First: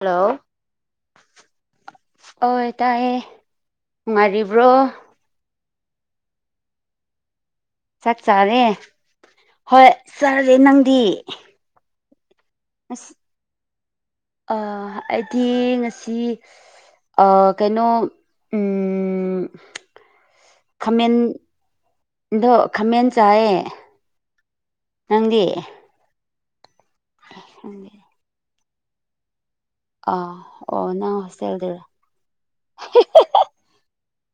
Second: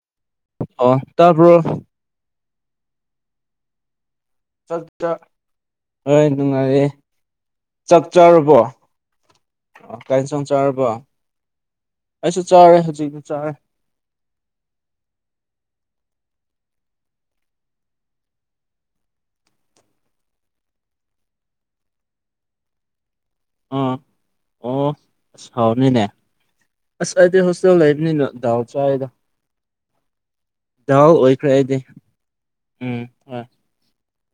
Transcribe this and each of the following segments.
hello ꯑꯣ ꯇꯥꯕ꯭ꯔꯣ ꯑꯣ ꯇꯥꯏꯌꯦ ꯃꯔ ꯆꯠ ꯍꯣꯏ ꯅꯨꯡꯉꯥꯏꯌꯦ ꯆꯞ ꯆꯥꯛ ꯆꯥꯔꯦ ꯆꯥꯔꯕꯣ ꯍꯣꯏ ꯀꯥꯏ ꯁꯪ ꯆꯥꯔꯦ ꯆꯥꯔꯕꯣ ꯅꯪꯗꯤ ꯑꯩꯁꯨ ꯆꯥꯔꯦ ꯍꯧꯖꯤꯛꯤ ꯆꯥꯔꯦ ꯑ ꯑꯩꯗꯤ ꯉꯁꯤ ꯀꯩꯅꯣ ꯈꯥꯃꯦꯟꯗꯣ ꯈꯥꯃꯦꯟ ꯆꯥꯏꯌꯦ ꯑ ꯑꯣ ꯅꯪꯗꯤ ꯆꯥꯎꯅꯤꯅꯦ ꯑꯁ ꯑꯩꯗꯤ ꯍꯣꯁꯇ ꯈꯪꯗꯦ ꯂꯩꯕꯅꯤ ꯗꯜ ꯆꯥꯗ ꯑ ꯑꯣ ꯅꯅꯥ ꯑꯣꯏꯈ꯭ꯔꯦ ꯑꯩꯗꯤ ꯍꯁꯦꯜꯗꯦꯔ ꯎꯝ ꯍꯣꯏ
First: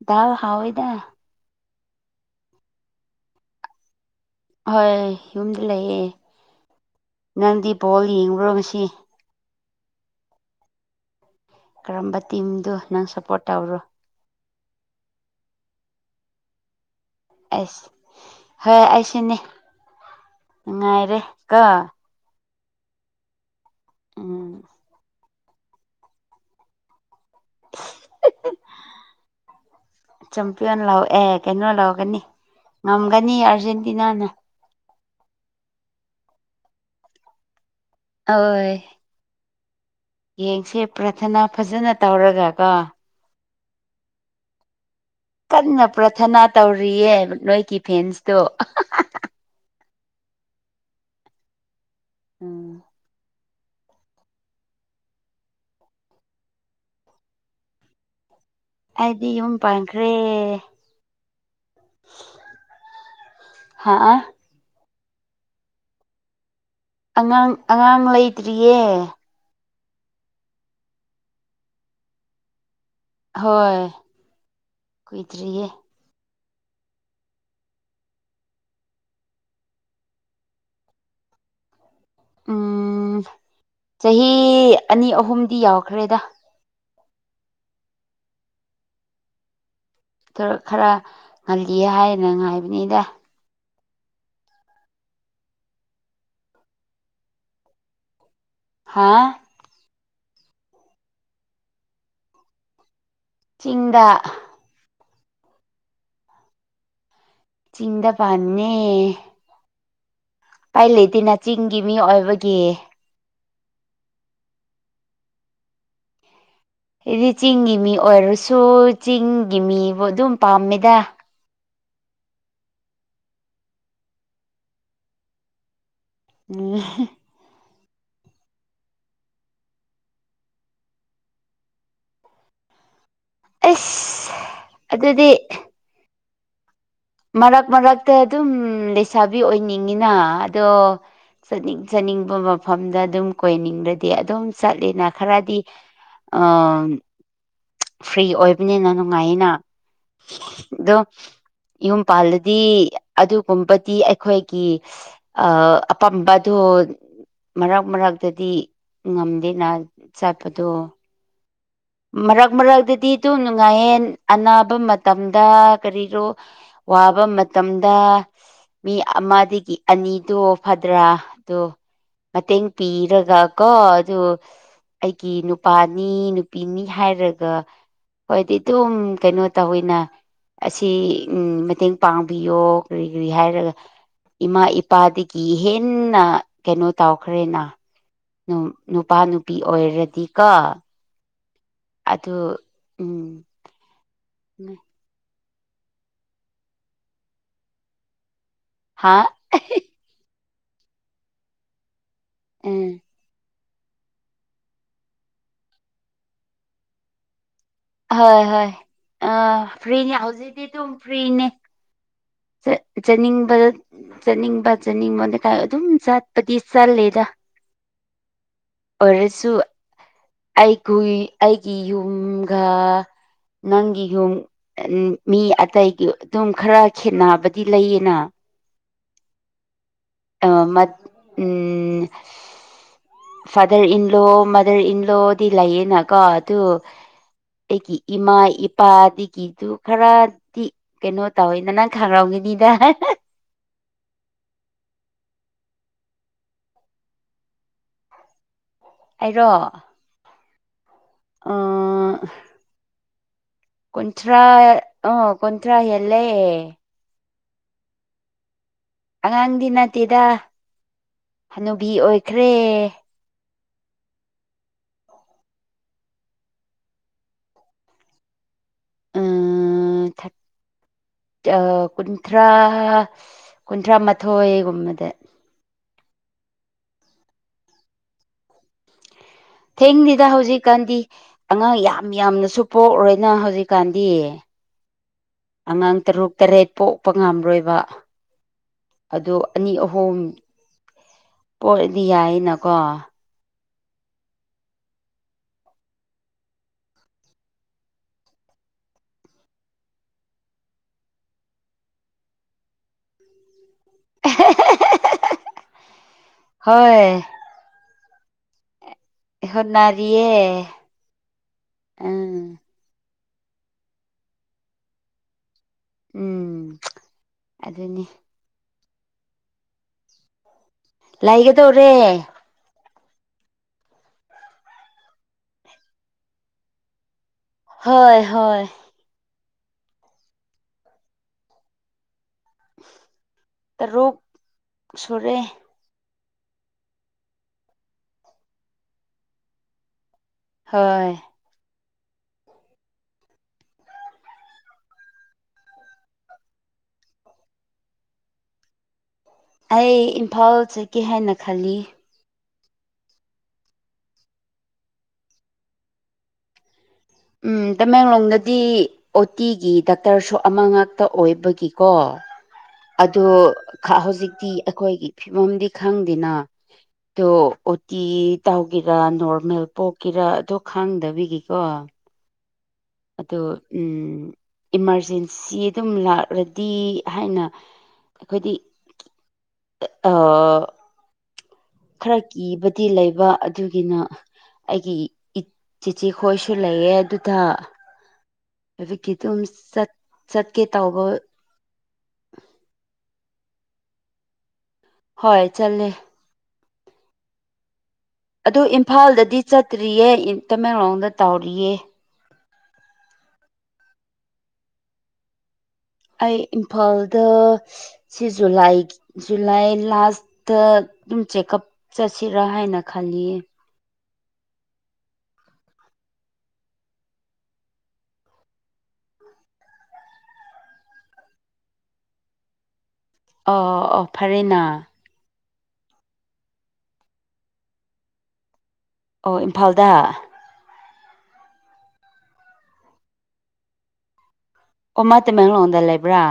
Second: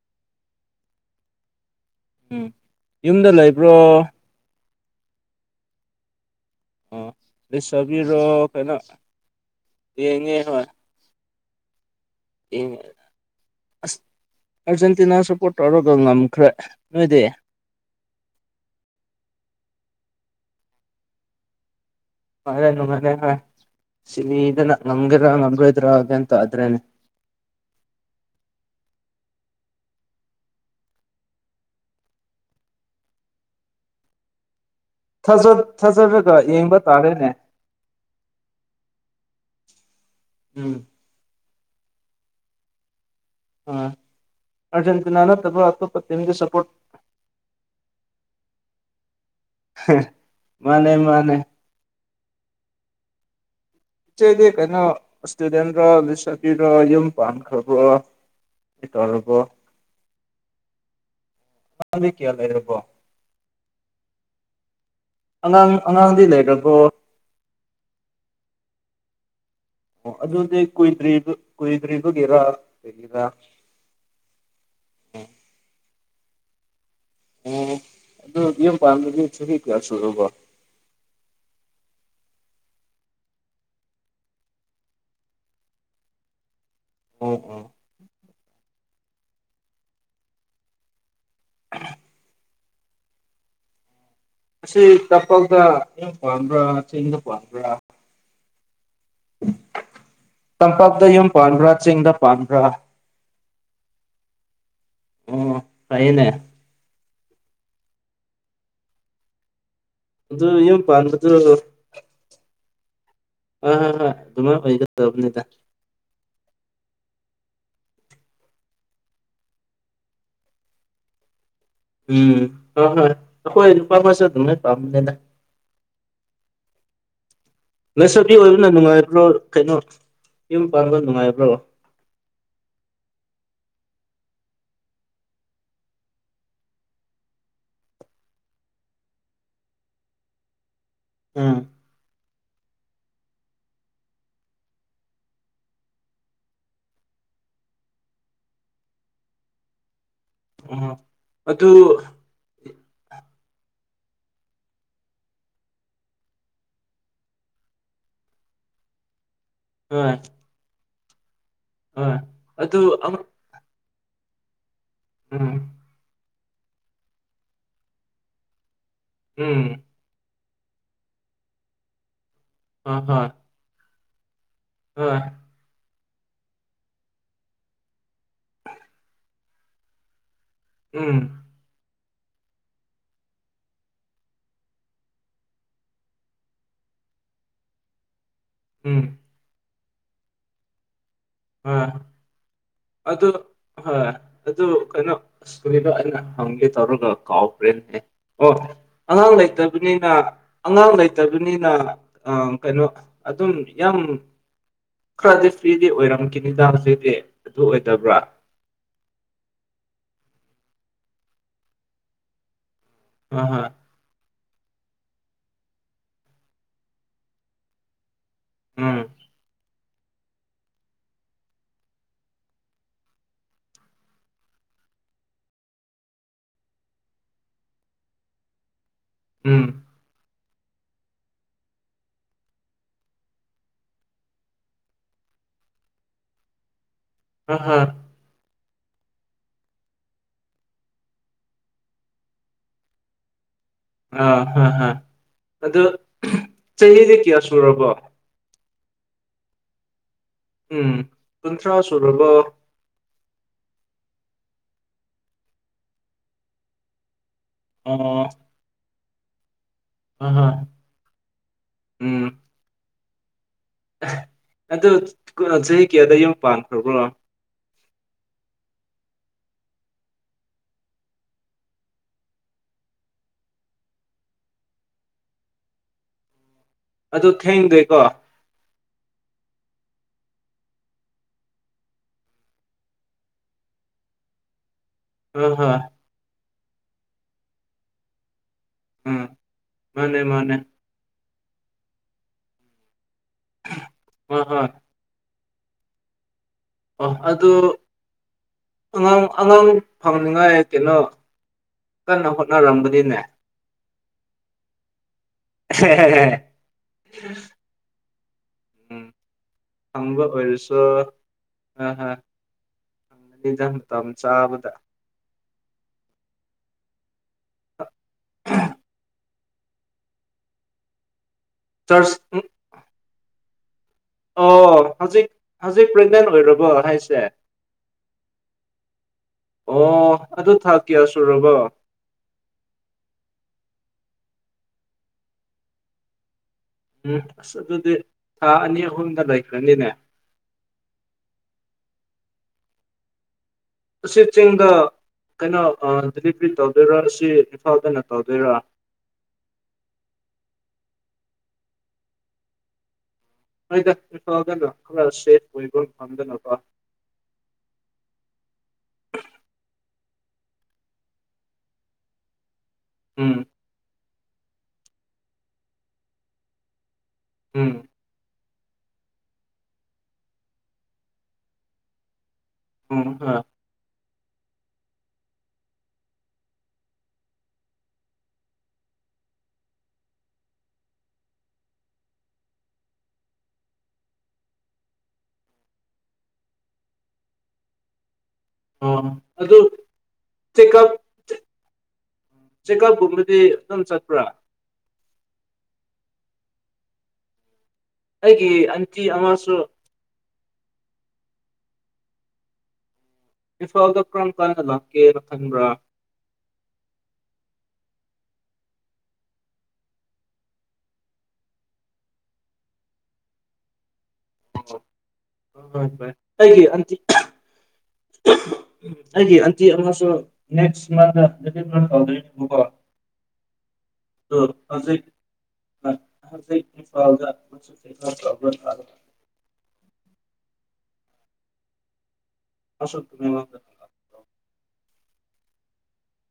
ꯗꯜ ꯍꯥꯎꯏꯗ ꯎꯝ ꯌꯨꯝꯗ ꯂꯩꯕ꯭ꯔꯣ ꯍꯣꯏ ꯌꯨꯝꯗ ꯂꯩꯌꯦ ꯑꯣ ꯅꯪꯗꯤ ꯄꯣꯜ ꯂꯩꯁꯥꯕꯤꯔꯣ ꯌꯦꯡꯕ꯭ꯔꯣ ꯀꯩꯅꯣ ꯉꯁꯤ ꯌꯦꯡꯉꯦ ꯍꯣꯢ ꯀꯔꯝꯕ ꯇꯤꯝꯗꯨ ꯅꯪ ꯁꯞꯄꯣꯔꯠ ꯇꯧꯔꯣ ꯑꯁ ꯑꯥꯔꯖꯦꯟꯇꯤꯅꯥ ꯁꯞꯄꯣꯔꯠ ꯇꯧꯔꯒ ꯉꯝꯈ꯭ꯔꯦ ꯅꯣꯏꯗꯤ ꯑꯩꯁ ꯍꯣꯏ ꯑꯩꯁꯤꯅꯦ ꯅꯨꯡꯉꯥꯏꯔꯦ ꯀ ꯃꯥꯦ ꯅꯅꯨꯡꯃꯅꯦ ꯁꯤ ꯎꯝ ꯏꯅ ꯅꯪꯒꯗꯔꯣ ꯅꯪꯗ꯭ꯔꯣꯑꯦ ꯇ ꯑꯗꯨ꯭ꯔꯦꯅꯦ ꯆꯝꯄꯤꯌꯟ ꯂꯥꯛꯑꯣ ꯑꯦ ꯀꯩꯅꯣ ꯂꯥꯛꯑꯣꯒꯅꯤ ꯉꯝꯒꯅꯤ ꯑꯥꯔꯖꯦꯟꯇꯤꯅꯥꯅ ꯊꯥꯖꯔꯒ ꯌꯦꯡꯕ ꯇꯥꯔꯦꯅꯦ ꯍꯣꯏ ꯎꯝ ꯌꯦꯡꯁꯦ ꯄ꯭ꯔꯊꯅꯥ ꯐꯖꯅ ꯇꯧꯔꯒ ꯀꯣ ꯑ ꯑꯔꯖꯦꯟꯇꯅꯥꯅ ꯀꯟꯅ ꯄ꯭ꯔꯊꯅꯥ ꯇꯧꯔꯤꯌꯦ ꯅꯣꯏꯒꯤ ꯐꯦꯟꯁꯇꯣ ꯃꯥꯅꯦ ꯃꯥꯅꯦ ꯎꯝ ꯗꯤ ꯀꯅꯣ ꯏꯁꯇꯨꯗꯦꯟ ꯔꯕꯤꯁꯇ ꯔ ꯌꯨꯝ ꯐꯥꯟ ꯈꯕ ꯑꯩꯗꯤ ꯌꯨꯝ ꯄꯥꯡꯈ꯭ꯔꯦ ꯀ ꯂꯩꯔꯕꯣ ꯍꯥꯥ ꯑꯥ ꯑꯉꯥꯡ ꯑꯉꯥꯡꯗꯤ ꯂꯩꯈ꯭ꯔꯕꯣ ꯑꯉꯥꯡ ꯑꯉꯥꯡ ꯂꯩꯇ꯭ꯔꯤꯌꯦ ꯑꯣ ꯑꯗꯨꯗꯤ ꯀꯣꯏꯗ꯭ꯔꯤꯕ ꯀꯣꯏꯗ꯭ꯔꯤꯒꯦꯔ ꯍꯣꯏ ꯀꯨꯏꯗ꯭ꯔꯤꯌꯦ ꯑꯣ ꯑꯗꯨ ꯌꯨꯝ ꯄꯥꯝꯗꯗꯤ ꯁꯨꯔꯤ ꯀꯌꯥ ꯁꯔꯕꯣ ꯎꯝ ꯆꯍꯤ ꯑꯅꯤ ꯑꯍꯨꯝꯗꯤ ꯌꯥꯎꯛꯈ꯭ꯔꯦꯗ ꯑꯣ ꯑꯣ ꯇꯔ ꯈꯔ ꯉꯜꯂꯤ ꯍꯥꯏꯅ ꯉꯥꯏꯕꯅꯤꯗ ꯑꯁꯤ ꯇꯄꯥꯛꯇ ꯑꯪ ꯄꯥꯟꯕ꯭ꯔꯥ ꯆꯤꯡꯗ ꯄꯥꯟꯕ꯭ꯔꯥ ꯍꯥꯥ ꯇꯝꯄꯥꯛꯇ ꯌꯨꯝ ꯄꯥꯟꯕ꯭ꯔꯥ ꯆꯤꯡꯗ ꯄꯥꯟꯕ꯭ꯔꯥ ꯆꯤꯡꯗ ꯑꯣ ꯐꯩꯅꯦ ꯆꯤꯡꯗ ꯄꯥꯟꯅꯤ ꯑꯗꯨ ꯌꯨꯝ ꯄꯥꯏ ꯄꯥꯟꯕꯗꯨ ꯂꯩꯇꯅ ꯆꯤꯡꯒꯤ ꯃꯤ ꯑꯣꯏꯕꯒꯤ ꯑ ꯍ ꯍꯣꯏ ꯑꯗꯨꯃꯥꯏ ꯑꯣꯏꯒꯗꯕꯅꯤꯗ ꯍꯥꯏꯗꯤ ꯆꯤꯡꯒꯤ ꯃꯤ ꯑꯣꯏꯔꯁꯨ ꯆꯤꯡꯒꯤ ꯃꯤꯕꯨ ꯑꯗꯨꯝ ꯄꯥꯝꯃꯦꯗ ꯎꯝ ꯍꯣꯏ ꯍꯣꯏ ꯑꯩꯈꯣꯏ ꯂꯨꯄꯥ ꯑꯃꯁꯨ ꯑꯗꯨꯝ ꯂꯣꯏ ꯄꯥꯝꯕꯅꯤꯗ UNINTELLIGIBLE ꯂꯩꯁꯥꯕꯤ ꯑꯣꯏꯕꯅ ꯅꯨꯡꯉꯥꯏꯕ꯭ꯔꯣ ꯀꯩꯅꯣ ꯌꯨꯝ ꯄꯥꯟꯕ ꯅꯨꯡꯉꯥꯏꯕ꯭ꯔꯣ ꯑꯁ ꯑꯗꯨꯗꯤ ꯃꯔꯛ ꯃꯔꯛꯇ ꯑꯗꯨꯝ ꯂꯩꯁꯥꯕꯤ ꯑꯣꯏꯅꯤꯡꯉꯤꯅ ꯑꯗꯣ ꯎꯝ ꯆꯠꯅꯤꯡ ꯆꯠꯅꯤꯡꯕ ꯃꯐꯝꯗ ꯑꯗꯨꯝ ꯀꯣꯏꯅꯤꯡꯗꯗꯤ ꯑꯗꯨꯝ ꯆꯠꯂꯤꯅ ꯈꯔꯗꯤ ꯑ ꯐ꯭ꯔꯤ ꯑꯣꯏꯕꯅꯤꯅ ꯅꯨꯡꯉꯥꯏꯅ ꯎꯝ ꯑꯗꯣ ꯑꯗꯨ ꯌꯨꯝꯄꯥꯥꯜꯗꯗꯤ ꯑꯗꯨꯒꯨꯝꯕꯗꯤ ꯑꯩꯈꯣꯏꯒꯤ ꯑ ꯑꯄꯥꯝꯕꯗꯣ ꯃꯔꯛ ꯃꯔꯛꯇꯗꯤ ꯉꯝꯗꯦꯅ ꯍꯣꯏ ꯆꯠꯄꯗꯣ ꯍꯣꯏ ꯃꯔꯛ ꯑꯗꯨ ꯃꯔꯛꯇꯗꯤ ꯑꯃ ꯇ ꯅꯨꯡꯉꯥꯏꯌꯦꯟ ꯑꯅꯥꯕ ꯃꯇꯝꯗ ꯎꯝ ꯀꯔꯤꯔꯣ ꯋꯥꯕ ꯃꯇꯝꯗ ꯃꯤ ꯎꯝ ꯑꯃꯗꯒꯤ ꯑꯅꯤꯗꯣ ꯐꯗ꯭ꯔꯥ ꯑꯗꯣ ꯃꯇꯦꯡ ꯍꯣꯏ ꯍꯣꯏ ꯄꯤꯔꯒ ꯀꯣ ꯑꯗꯨ ꯍꯣꯏ ꯑꯩꯒꯤ ꯅꯨꯄꯥꯅꯤ ꯄꯤꯅꯤ ꯍꯥꯏꯔꯒ ꯍꯣꯏꯗꯤ ꯑꯗꯨꯝ ꯀꯩꯅꯣ ꯇꯧꯋꯤꯅ ꯑꯁꯤ ꯎꯝ ꯃꯇꯦꯡ ꯄꯥꯡꯕꯤꯌꯣ ꯀꯔꯤ ꯀꯔꯤ ꯍꯥꯏꯔꯒ ꯏꯃꯥ ꯏꯄꯥꯗꯒꯤ ꯍꯦꯟꯅ ꯀꯩꯅꯣ ꯇꯧꯈ꯭ꯔꯦꯅ ꯎꯝ ꯅꯨꯄꯥ ꯅꯨꯄꯤ ꯑꯣꯏꯔꯗꯤꯀꯣ ꯑ ꯑꯗꯨ ꯑꯗꯨ ꯎꯝ ꯍꯣꯏ ꯑꯗꯨ ꯀꯩꯅꯣ ꯁ꯭ꯀꯨꯜꯗꯣ ꯑꯩꯅ ꯍꯪꯒꯦ ꯇꯧꯔꯒ ꯀꯥꯎꯕ꯭ꯔꯦꯅ ꯑꯣ ꯍꯥ ꯑꯉꯥꯡ ꯂꯩꯇꯕꯅꯤ ꯑꯉꯥꯡ ꯂꯩꯇꯕꯅꯤꯅ ꯎꯝ ꯀꯩꯅꯣ ꯑꯗꯨꯝ ꯌꯥꯝ ꯈꯔꯗꯤ ꯐ꯭ꯔꯤꯗꯤ ꯑꯣꯏꯔꯝꯈꯤꯦ ꯗꯥꯡꯁꯤꯗꯤ ꯑꯗꯨ ꯑꯣꯏ ꯍꯣꯏ ꯍꯣꯏ ꯐ꯭ꯔꯤꯅꯤ ꯍꯧꯖꯤꯛꯇꯤ ꯑꯗꯨꯝ ꯐ꯭ꯔꯤꯅꯤ ꯑ ꯆꯥꯅꯤꯡꯕ ꯍ ꯆꯠꯅꯤꯡꯕ ꯆꯥꯅꯤꯡꯕ ꯂꯩꯀꯥꯏ ꯑꯗꯨꯝ ꯆꯠꯄꯗꯤ ꯆꯠꯂꯦꯗ ꯎꯝ ꯑꯣꯏꯁꯨꯨ ꯑꯩꯈꯏ ꯑꯩꯒꯤ ꯌꯨꯝꯒ ꯅꯪꯒꯤ ꯌꯨꯝ ꯃꯤ ꯑꯇꯩꯒꯤ ꯑꯗꯨꯝ ꯈꯔ ꯈꯦꯠꯅꯕꯗꯤ ꯂꯩꯌꯦꯅ ꯎꯝ ꯑ ꯃ ꯎꯝ ꯐꯥꯗꯔ ꯏꯟꯂꯣ ꯃꯥꯗꯔ ꯏꯟꯂꯣꯗꯤ ꯂꯩꯌꯦꯅ ꯀꯣ ꯑꯗꯨ ꯑ ꯍ ꯑꯩꯒꯤ ꯏꯃꯥ ꯏꯄꯥꯗꯒꯤ ꯑꯩꯗꯨ ꯈꯔꯗꯤ ꯀꯩꯅꯣ ꯇꯧꯋꯦꯅ ꯅꯪ ꯈꯥꯡꯔꯝꯒꯤꯅꯤꯗ ꯑꯥ ꯍꯥꯏ ꯍꯥ ꯑꯗꫭ ꯆꯍꯤꯗꯤ ꯀꯌꯥ ꯁꯨꯔꯕꯣ ꯑꯩꯔꯣ ꯎꯝ ꯀꯨꯟꯊ꯭ꯔꯥ ꯑꯥ ꯁꯨꯔꯕꫭ ꯀꯟꯊ꯭ꯔꯥ ꯑꯣ ꯀꯟꯊ꯭ꯔꯥ ꯍꯂꯦ ꯑꯣ ꯑꯉꯥꯡꯗꯤ ꯅꯠꯇꯦꯗ ꯑ ꯍ ꯍꯅꯨꯕꯤ ꯎꯝ ꯑꯣꯏꯈ꯭ꯔꯦ ꯑꯗꯨ ꯀꯣ ꯆꯍꯤ ꯀꯌꯥꯗ ꯌꯨꯝ ꯄꯥꯟꯈ꯭ꯔꯕ꯭ꯔꯣ ꯑ ꯊꯠ ꯀꯨꯟꯊ꯭ꯔꯥ ꯀꯨꯟꯊ꯭ꯔꯥ ꯃꯥꯊꯣꯏꯒꯨꯝꯕꯗ ꯑꯗꯨ ꯊꯦꯡꯗꯦꯀꯣ ꯊꯦꯡꯅꯤꯗ ꯍꯧꯖꯤꯛꯀꯥꯟꯗꯤ ꯑꯉꯥꯡ ꯌꯥꯝ ꯌꯥꯝꯅꯁꯨ ꯄꯣꯛꯎꯔꯣꯏꯅ ꯍꯧꯖꯤꯛꯀꯥꯟꯗꯤ ꯑ ꯍ ꯑꯉꯥꯡ ꯇꯔꯨꯛ ꯇꯔꯦꯠ ꯄꯣꯛꯄ ꯉꯝꯔꯣꯏꯕ ꯎꯝ ꯑꯗꫭ ꯑꯅꯤ ꯑꯍꯨꯝ ꯃꯥꯅꯦ ꯃꯥꯅꯦ ꯄꯣꯔꯗꯤ ꯌꯥꯏꯌꯦꯅꯀꯣ ꯍꯣꯏ ꯍꯣꯏ ꯑꯣ ꯑꯗꯣ ꯑꯉꯥꯡ ꯑꯉꯥꯡ ꯐꯪꯅꯤꯉꯥꯏ ꯀꯩꯅꯣ ꯀꯟꯅ ꯍꯣꯠꯅꯔꯝꯕꯅꯤꯅꯦ ꯍ ꯎꯝ ꯑꯝꯕ ꯍꯣꯠꯅꯔꯤꯌꯦ ꯑꯣꯏꯔꯁꯨ ꯑ ꯎꯝ ꯍꯪꯅꯤꯗ ꯃꯇꯝ ꯆꯥꯕꯗ ꯎꯝ ꯑꯗꯨꯅꯤ ꯂꯩꯒꯗꯧꯔꯦ ꯆꯔꯆ ꯎꯝ ꯑꯣ ꯍꯧꯖꯤꯛ ꯍꯧꯖꯤꯛ ꯄ꯭ꯔꯦꯒꯅꯦꯟ ꯑꯣꯏꯔꯕ ꯍꯥꯏꯁꯦ ꯍꯣꯏ ꯍꯣꯏ ꯑꯣ ꯑꯗꯨ ꯊꯥ ꯀꯌꯥ ꯁꯨꯔꯕꯣ ꯇꯔꯨꯛ ꯁꯨꯔꯦ ꯎꯝ ꯑꯁ ꯑꯗꯨꯗꯤ ꯊꯥ ꯑꯅꯤ ꯑꯍꯨꯝꯗ ꯂꯩꯈ꯭ꯔꯅꯤꯅꯦ ꯍꯣꯏ ꯑꯁꯤ ꯆꯤꯡꯗ ꯀꯩꯅꯣ ꯑ ꯗꯤꯂꯤꯕꯔꯤ ꯇꯧꯗꯣꯏꯔꯥ ꯑꯁꯤ ꯏꯝꯐꯥꯜꯗꯅ ꯇꯧꯗꯣꯏꯔꯥ ꯑꯩ ꯏꯝꯐꯥꯜ ꯆꯠꯀꯦ ꯍꯥꯏꯅ ꯈꯜꯂꯤ ꯍꯣꯏꯗ ꯏꯝꯐꯥꯜꯗꯅ ꯈꯪꯉꯜꯂꯁꯦ ꯑꯣꯏꯕ ꯉꯝꯗꯅꯕ ꯎꯝ ꯇꯃꯦꯡꯂꯣꯡꯗꯗꯤ ꯑꯣ ꯇꯤꯒꯤ ꯗꯥꯛꯇꯔꯁꯨ ꯑꯃ ꯉꯥꯛꯇ ꯑꯣꯏꯕꯒꯤꯀꯣ ꯑꯗꯣ ꯎꯝ ꯈꯥ ꯍꯧꯖꯤꯛꯇꯤ ꯑꯩꯈꯣꯏꯒꯤ ꯐꯤꯕꯝꯗꯤ ꯈꯪꯗꯦꯅ ꯗꯣ ꯎꯝ ꯑꯣ ꯇꯤ ꯇꯥꯎꯒꯦꯔꯥ ꯅꯣꯔꯃꯦꯜ ꯄꯣꯛꯀꯦꯔꯥ ꯑꯗꯣ ꯈꯪꯗꯕꯤꯒꯤꯀꯣ ꯎꯝ ꯍꯣꯏ ꯑꯗꯣ ꯎꯝ ꯏꯃꯥꯔꯖꯦꯟꯁꯤ ꯑꯗꯨꯝ ꯂꯥꯛꯔꯗꯤ ꯍꯥꯏꯅ ꯑꯩꯈꯣꯏꯗꯤ ꯑ ꯑꯥ ꯈꯔ ꯀꯤꯕꯗꯤ ꯂꯩꯕ ꯑꯗꯨꯒꯤꯅ ꯑꯩꯒꯤ ꯏ ꯆꯤꯆꯦ ꯈꯣꯏꯁꯨ ꯂꯩꯌꯦ ꯑꯗꯨꯗ ꯑꯣ ꯑꯗꯨꯀꯤ ꯑꯗꯨꯝ ꯑꯗꯨ ꯆꯠ ꯆꯠꯀꯦ ꯇꯧꯕ ꯆꯦꯛꯀꯜꯀꯨꯝꯕꯗꯤ ꯑꯗꯨꯝ ꯆꯠꯄ꯭ꯔꯥ ꯍꯣꯏ ꯆꯠꯂꯦ ꯑꯩꯒꯤ ꯑꯗꯨ ꯑꯟꯇꯤ ꯏꯝꯐꯥꯜꯗꯗꯤ ꯑꯃꯁꯨ ꯆꯠꯇ꯭ꯔꯤꯌꯦ ꯏꯟ ꯇꯃꯦꯡꯂꯣꯡꯗ ꯇꯧꯔꯤꯌꯦ ꯏꯟꯐꯥꯜꯗ ꯀ꯭ꯔꯝ ꯀꯥꯟꯗ ꯂꯥꯛꯀꯦꯔ ꯈꯟꯕ꯭ꯔꯥ ꯑꯩ ꯏꯝꯐꯥꯜꯗ ꯁꯤ ꯖꯨꯂꯥꯏꯒꯤ ꯖꯨꯂꯥꯏ ꯂꯥꯁꯇ ꯗꯨꯝ ꯆꯦꯛꯑꯞ ꯆꯠꯁꯤꯔꯥ ꯍꯥꯏꯅ ꯈꯜꯂꯤꯌꯦ ꯍꯣꯏ ꯑꯗꯨꯃꯥꯏ [unintelligible] ꯎꯝ ꯑꯩꯒꯤ ꯑꯟꯇꯤ ꯑꯃꯁꯨ ꯅꯦꯛꯁ ꯃꯟꯗ [unintelligible] ꯇꯧꯗꯣꯏꯅꯦꯕꯀꯣ ꯑꯣ ꯑꯣ ꯑꯣ ꯗꯣ ꯐꯔꯦꯅ ꯍꯧꯖꯤꯛ ꯑ ꯍꯧꯖꯤꯛ ꯏꯝꯐꯥꯜꯗ [unintelligible] ꯑꯣ ꯏꯝꯐꯥꯜꯗ ꯑꯁꯨꯛ ꯃꯤꯃꯥꯡꯗ ꯑꯣ ꯃꯥ ꯇꯃꯦꯡꯂꯣꯡꯗ ꯂꯩꯕ꯭ꯔꯥ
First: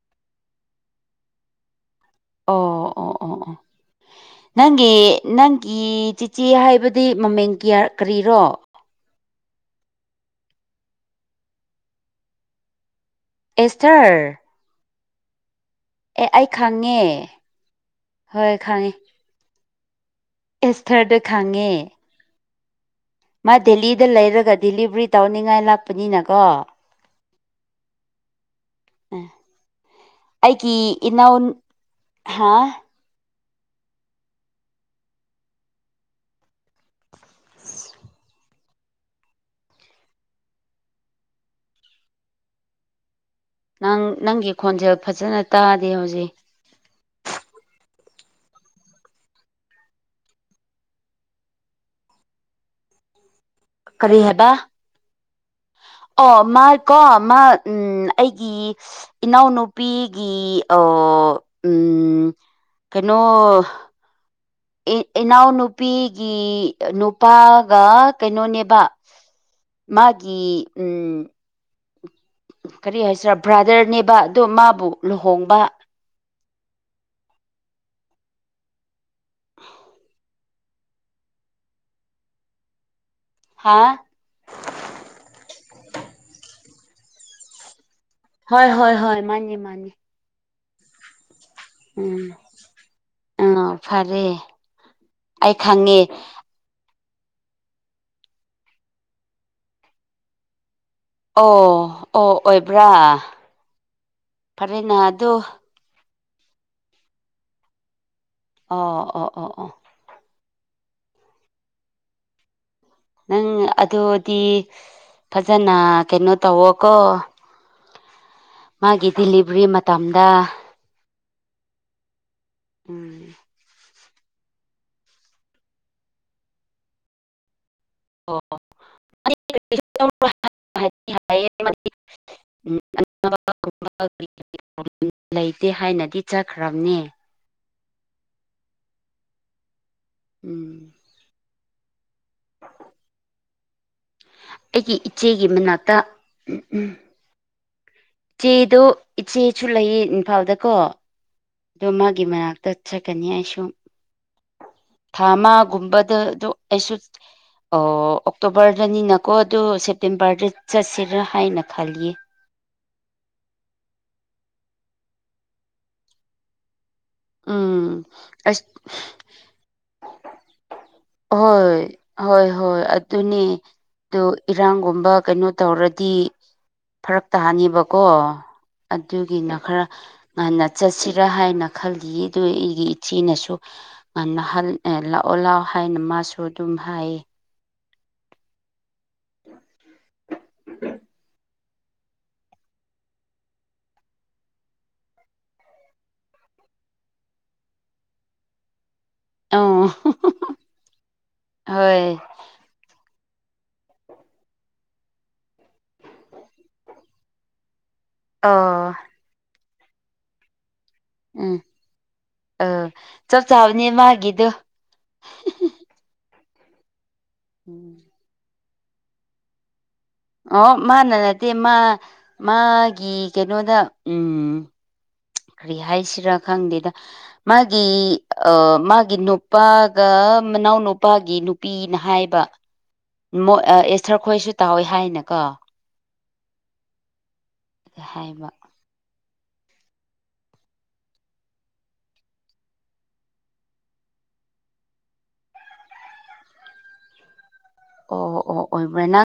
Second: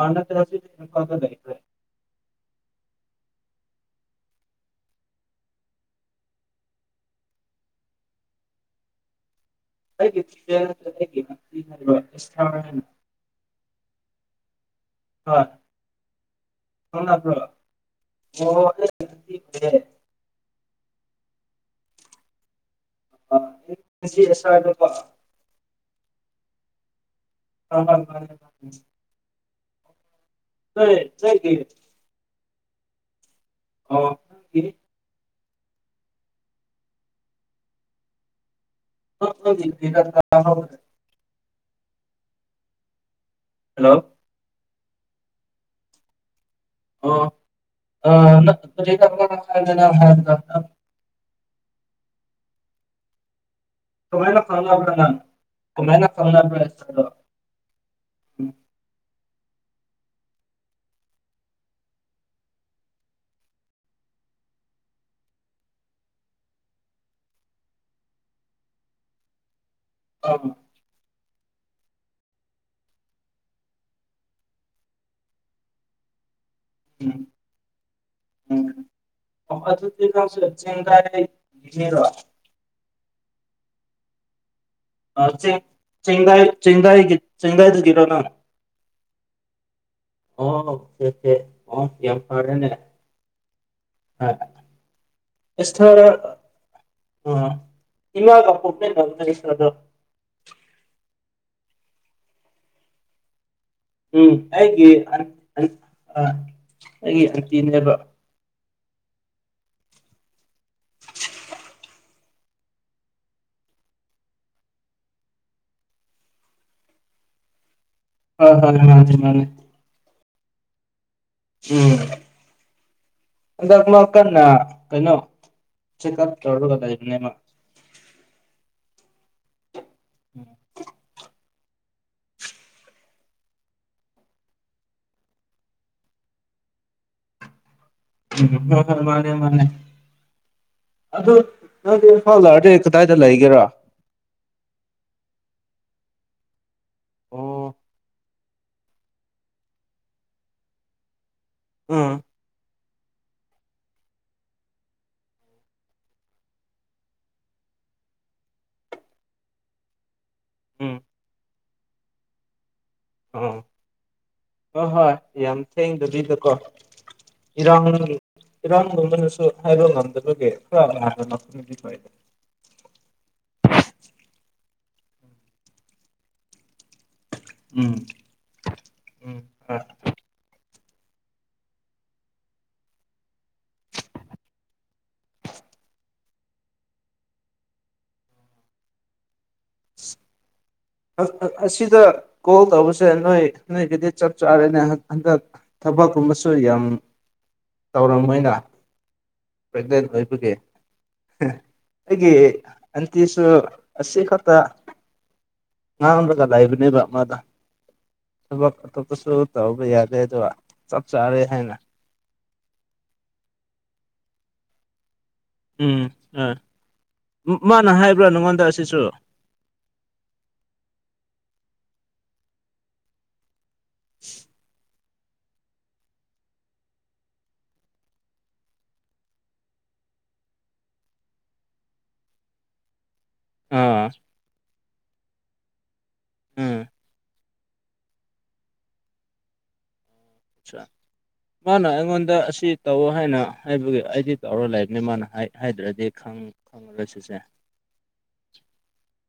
ꯑ ꯅꯠꯇꯦ ꯅꯠꯇꯦ [unintelligible] ꯂꯩꯈ꯭ꯔꯦ ꯑꯣ ꯑꯣ ꯑꯣ ꯑꯣ ꯅꯪꯒꯤ ꯅꯪꯒꯤ ꯆꯤꯆꯦ ꯍꯥꯏꯕꯗꯤ ꯃꯃꯤꯡ ꯀꯌꯥꯔ ꯀꯔꯤꯔꯣ ꯑꯩꯒꯤ ꯆꯤꯆꯦ [unintelligible] ꯑꯦꯁꯇꯔ ꯍꯣꯏ ꯑꯦ ꯑꯩ ꯈꯪꯉꯦ ꯈꯪꯅꯕꯔꯣ ꯍꯣꯏ ꯑꯣ ꯅꯣꯏ [unintelligible] [inaudible] ꯑꯦꯁꯊꯔꯗꯣ ꯈꯪꯉꯦ ꯑꯥ ꯃꯥ ꯗꯦꯂꯤꯗ ꯉꯁꯤ ꯂꯩꯔꯒ ꯑꯦꯁꯊꯔꯗꯀꯣ ꯗꯤꯂꯤꯚꯔꯤ ꯇꯧꯅꯤꯡꯉꯥꯏ ꯂꯥꯛꯄꯅꯤꯅꯀꯣ [unintelligible] ꯑꯩꯒꯤ ꯅꯣꯏ ꯏꯅꯥꯎꯟ ꯅꯣꯏꯒꯤ ꯍꯥ ꯑꯣ [inaudible] ꯍꯜꯂꯣ ꯅꯪ ꯅꯪꯒꯤ ꯈꯣꯟꯖꯦꯜ ꯐꯖꯅ ꯇꯥꯗꯦ ꯍꯧꯖꯤꯛ ꯑꯣ ꯑꯥ ꯅꯪ [unintelligible] ꯀꯔꯤ ꯍꯥꯏꯕ [unintelligible] ꯑꯣ ꯈꯪꯅꯕ꯭ꯔꯥ ꯃꯥ ꯀꯣ ꯑꯦꯁꯇꯔꯗꯣ ꯃꯥ ꯎꯝ ꯑꯩꯒꯤ ꯏꯅꯥꯎꯅꯨꯄꯤꯒꯤ ꯑꯣ ꯎꯝ ꯀꯩꯅꯣ ꯑꯦ ꯏꯅꯥꯎꯅꯨꯄꯤꯒꯤ ꯅꯨꯄꯥꯒ ꯀꯩꯅꯣꯅꯦꯕ ꯃꯥꯒꯤ ꯑꯪ ꯎꯝ ꯀꯔꯤ ꯍꯥꯏꯁꯤꯔꯥ ꯕ꯭ꯔꯥꯗꯔꯅꯦꯕ ꯑꯗꯣ ꯃꯥꯕꯨ ꯂꯨꯍꯣꯡꯕ ꯎꯝ [unintelligible] ꯍꯥꯥ ꯆ ꯆꯦꯡ ꯆꯦꯡꯒꯥꯏ ꯆꯦꯡꯒꯥꯏ ꯆꯦꯒꯥꯏꯗꯒꯤꯔꯣ ꯅꯪ ꯍꯣꯏ ꯍꯣꯏ ꯍꯣꯏ ꯃꯥꯅꯤ ꯃꯥꯅꯤ ꯑꯣ ꯍꯦ ꯍꯦ ꯎꯝ ꯎꯝ ꯐꯔꯦ ꯑꯩ ꯈꯪꯉꯦ ꯑ [unintelligible] ꯑꯣ ꯑꯣ ꯑꯣꯏꯕ꯭ꯔꯥ ꯎꯝ ꯑꯩꯒꯤ ꯐꯔꯦꯅ ꯑꯗꯨ ꯑꯩꯒꯤ ꯑꯟꯇꯤꯅꯦꯕ ꯑꯣ ꯑꯣ ꯑꯣ ꯑꯣ ꯅꯪ ꯑꯗꯨꯗꯤ ꯐꯖꯅ ꯀꯩꯅꯣ ꯇꯧꯋꯣꯀꯣ ꯍꯣꯏ ꯍꯣꯏ ꯃꯥꯒꯤ ꯃꯥꯅꯦ ꯃꯥꯅꯦ ꯗꯤꯂꯤꯚꯔꯤ ꯃꯇꯝꯗ ꯎꯝ ꯎꯝ ꯍꯟꯗꯛ ꯑꯃ ꯀꯟꯅ ꯀꯩꯅꯣ ꯆꯦꯛꯀꯞ ꯇꯧꯔꯒ ꯂꯩꯕꯅꯦꯃ ꯑꯣ [unintelligible] [inaudible] [unintelligible] [unintelligible] ꯂꯩꯇꯦ ꯍꯥꯏꯅꯗꯤ ꯆꯠꯈ꯭ꯔꯝꯅꯦ ꯍꯣ ꯍꯣꯏ ꯃꯥꯅꯦ ꯃꯥꯅꯦ ꯎꯝ ꯑꯗꯨ ꯅꯪꯗꯣ ꯏꯝꯐꯥꯜ ꯂꯑꯔꯗꯤ ꯀꯗꯥꯏꯗ ꯂꯩꯒꯦꯔꯣ ꯑꯩꯒꯤ ꯏꯆꯦꯒꯤ ꯃꯅꯥꯛꯇ ꯎꯝ ꯑꯣ ꯆꯦꯗꯣ ꯏꯆꯦꯁꯨ ꯂꯩꯌꯦ ꯏꯝꯐꯥꯜꯗꯀꯣ ꯑꯗꯣ ꯎꯝ ꯃꯥꯒꯤ ꯃꯅꯥꯛꯇ ꯆꯠꯀꯅꯤ ꯑꯩꯁꯨ ꯊꯥ ꯑꯃꯒꯨꯝꯕꯗ ꯑꯗꯨ ꯑꯩꯁꯨ ꯑꯣ ꯑꯣꯛꯇꯣꯕꯔꯗꯅꯤꯅꯀꯣ ꯑꯗꯨ ꯁꯦꯞꯇꯦꯝꯕꯔꯗ ꯎꯝ ꯆꯠꯁꯤꯔꯥ ꯍꯥꯏꯅ ꯈꯜꯂꯤꯌꯦ ꯑꯣ ꯍꯣꯏ ꯍꯣꯏ ꯌꯥꯝ ꯊꯦꯡꯗꯕꯤꯗꯀꯣ ꯏꯔꯥꯡ ꯎꯝ ꯑꯁ ꯏꯔꯥꯡꯇꯨꯝꯕꯅꯁꯨ ꯍꯥꯏꯕ ꯉꯝꯗꯕꯒꯤ ꯈꯔ ꯍꯥꯟꯕ ꯃꯐꯝꯗꯤ ꯍꯣꯏ ꯍꯣꯏ ꯍꯣꯏ ꯑꯗꯨꯅꯦ ꯑꯗꯨ ꯏꯔꯥꯡꯒꯨꯝꯕ ꯀꯩꯅꯣ ꯇꯧꯔꯗꯤ ꯐꯔꯛ ꯎꯝ ꯇꯥꯅꯤꯕꯀꯣ ꯎꯝ ꯑꯗꯨꯒꯤꯅ ꯈꯔ ꯉꯥꯟꯅ ꯆꯠꯁꯤꯔꯥ ꯍꯥꯏꯅ ꯈꯜꯂꯤꯌꯦ ꯑꯗꯨ ꯑꯩꯒꯤ ꯏꯆꯦꯅꯁꯨ ꯅꯍꯜ ꯂꯥꯛꯑꯣ ꯂꯥꯛꯑꯣ ꯍꯥꯏꯅ ꯃꯥꯁꯨ ꯑꯗꯨꯝ ꯍꯥꯏꯌꯦ ꯑꯁꯤꯗ ꯀꯣꯜ ꯇꯧꯕꯁꯦ ꯅꯣꯏ ꯅꯣꯏꯒꯤꯗꯤ ꯆꯞ ꯆꯥꯔꯦꯅꯦ ꯍꯟꯗꯛ ꯊꯕꯛꯀꯨꯝꯕꯁꯨ ꯌꯥꯝ ꯇꯧꯔꯝꯃꯣꯏꯅ ꯑꯧ ꯄꯦꯒꯅꯦꯟ ꯑꯣꯏꯕꯒꯤ ꯍꯣꯏ ꯑꯩꯒꯤ ꯑꯟꯇꯤꯁꯨ ꯑꯁꯤ ꯈꯠꯇ ꯉꯥꯡꯔꯒ ꯂꯩꯕꯅꯦꯕ ꯃꯥꯗꯣ ꯊꯕꯛ ꯑꯣ ꯑꯇꯣꯞꯄꯁꯨ ꯇꯧꯕ ꯌꯥꯗꯦ ꯑꯗꯨꯒ ꯆꯞ ꯆꯔꯦ ꯍꯥꯏꯅ ꯑ ꯆꯞ ꯆꯥꯕꯅꯦ ꯃꯥꯒꯤꯗꯣ ꯎꯝ ꯑ ꯃꯥꯅ ꯍꯥꯏꯕ꯭ꯔꯥ ꯅꯪꯉꯣꯟꯗ ꯁꯤꯁꯨ ꯑꯣ ꯃꯥꯅ ꯅꯠꯇꯦ ꯃꯥ ꯃꯥꯒꯤ ꯀꯩꯅꯣꯗ ꯎꯝ [inaudible] ꯀꯔꯤ ꯍꯥꯏꯁꯤꯔꯥ ꯈꯪꯗꯦꯗ ꯃꯥꯒꯤ ꯑ ꯃꯥꯒꯤ ꯅꯨꯄꯥꯒ ꯃꯅꯥꯎ ꯅꯨꯄꯥꯒꯤ ꯅꯨꯄꯤꯅ ꯍꯥꯏꯕ ꯃꯣꯏ ꯑꯥ ꯑꯦꯁꯊꯔ ꯈꯣꯏꯁꯨ ꯇꯧꯋꯦ ꯍꯥꯏꯅꯀꯣ ꯎꯝ ꯍꯥꯏꯕ ꯑꯆꯥ ꯃꯥꯅ ꯑꯩꯉꯣꯟꯗ ꯑꯁꯤ ꯇꯧꯑꯣ ꯍꯥꯏꯅ ꯍꯥꯏꯕꯒꯤ ꯑꯩꯗꯤ ꯇꯧꯔ ꯂꯩꯕꯅꯤ ꯃꯥꯅ ꯍꯥꯏꯗ꯭ꯔꯗꯤ ꯈꯪ [unintelligible] ꯑꯣ ꯑꯣ ꯑꯣꯏꯕ꯭ꯔꯥ ꯅꯪ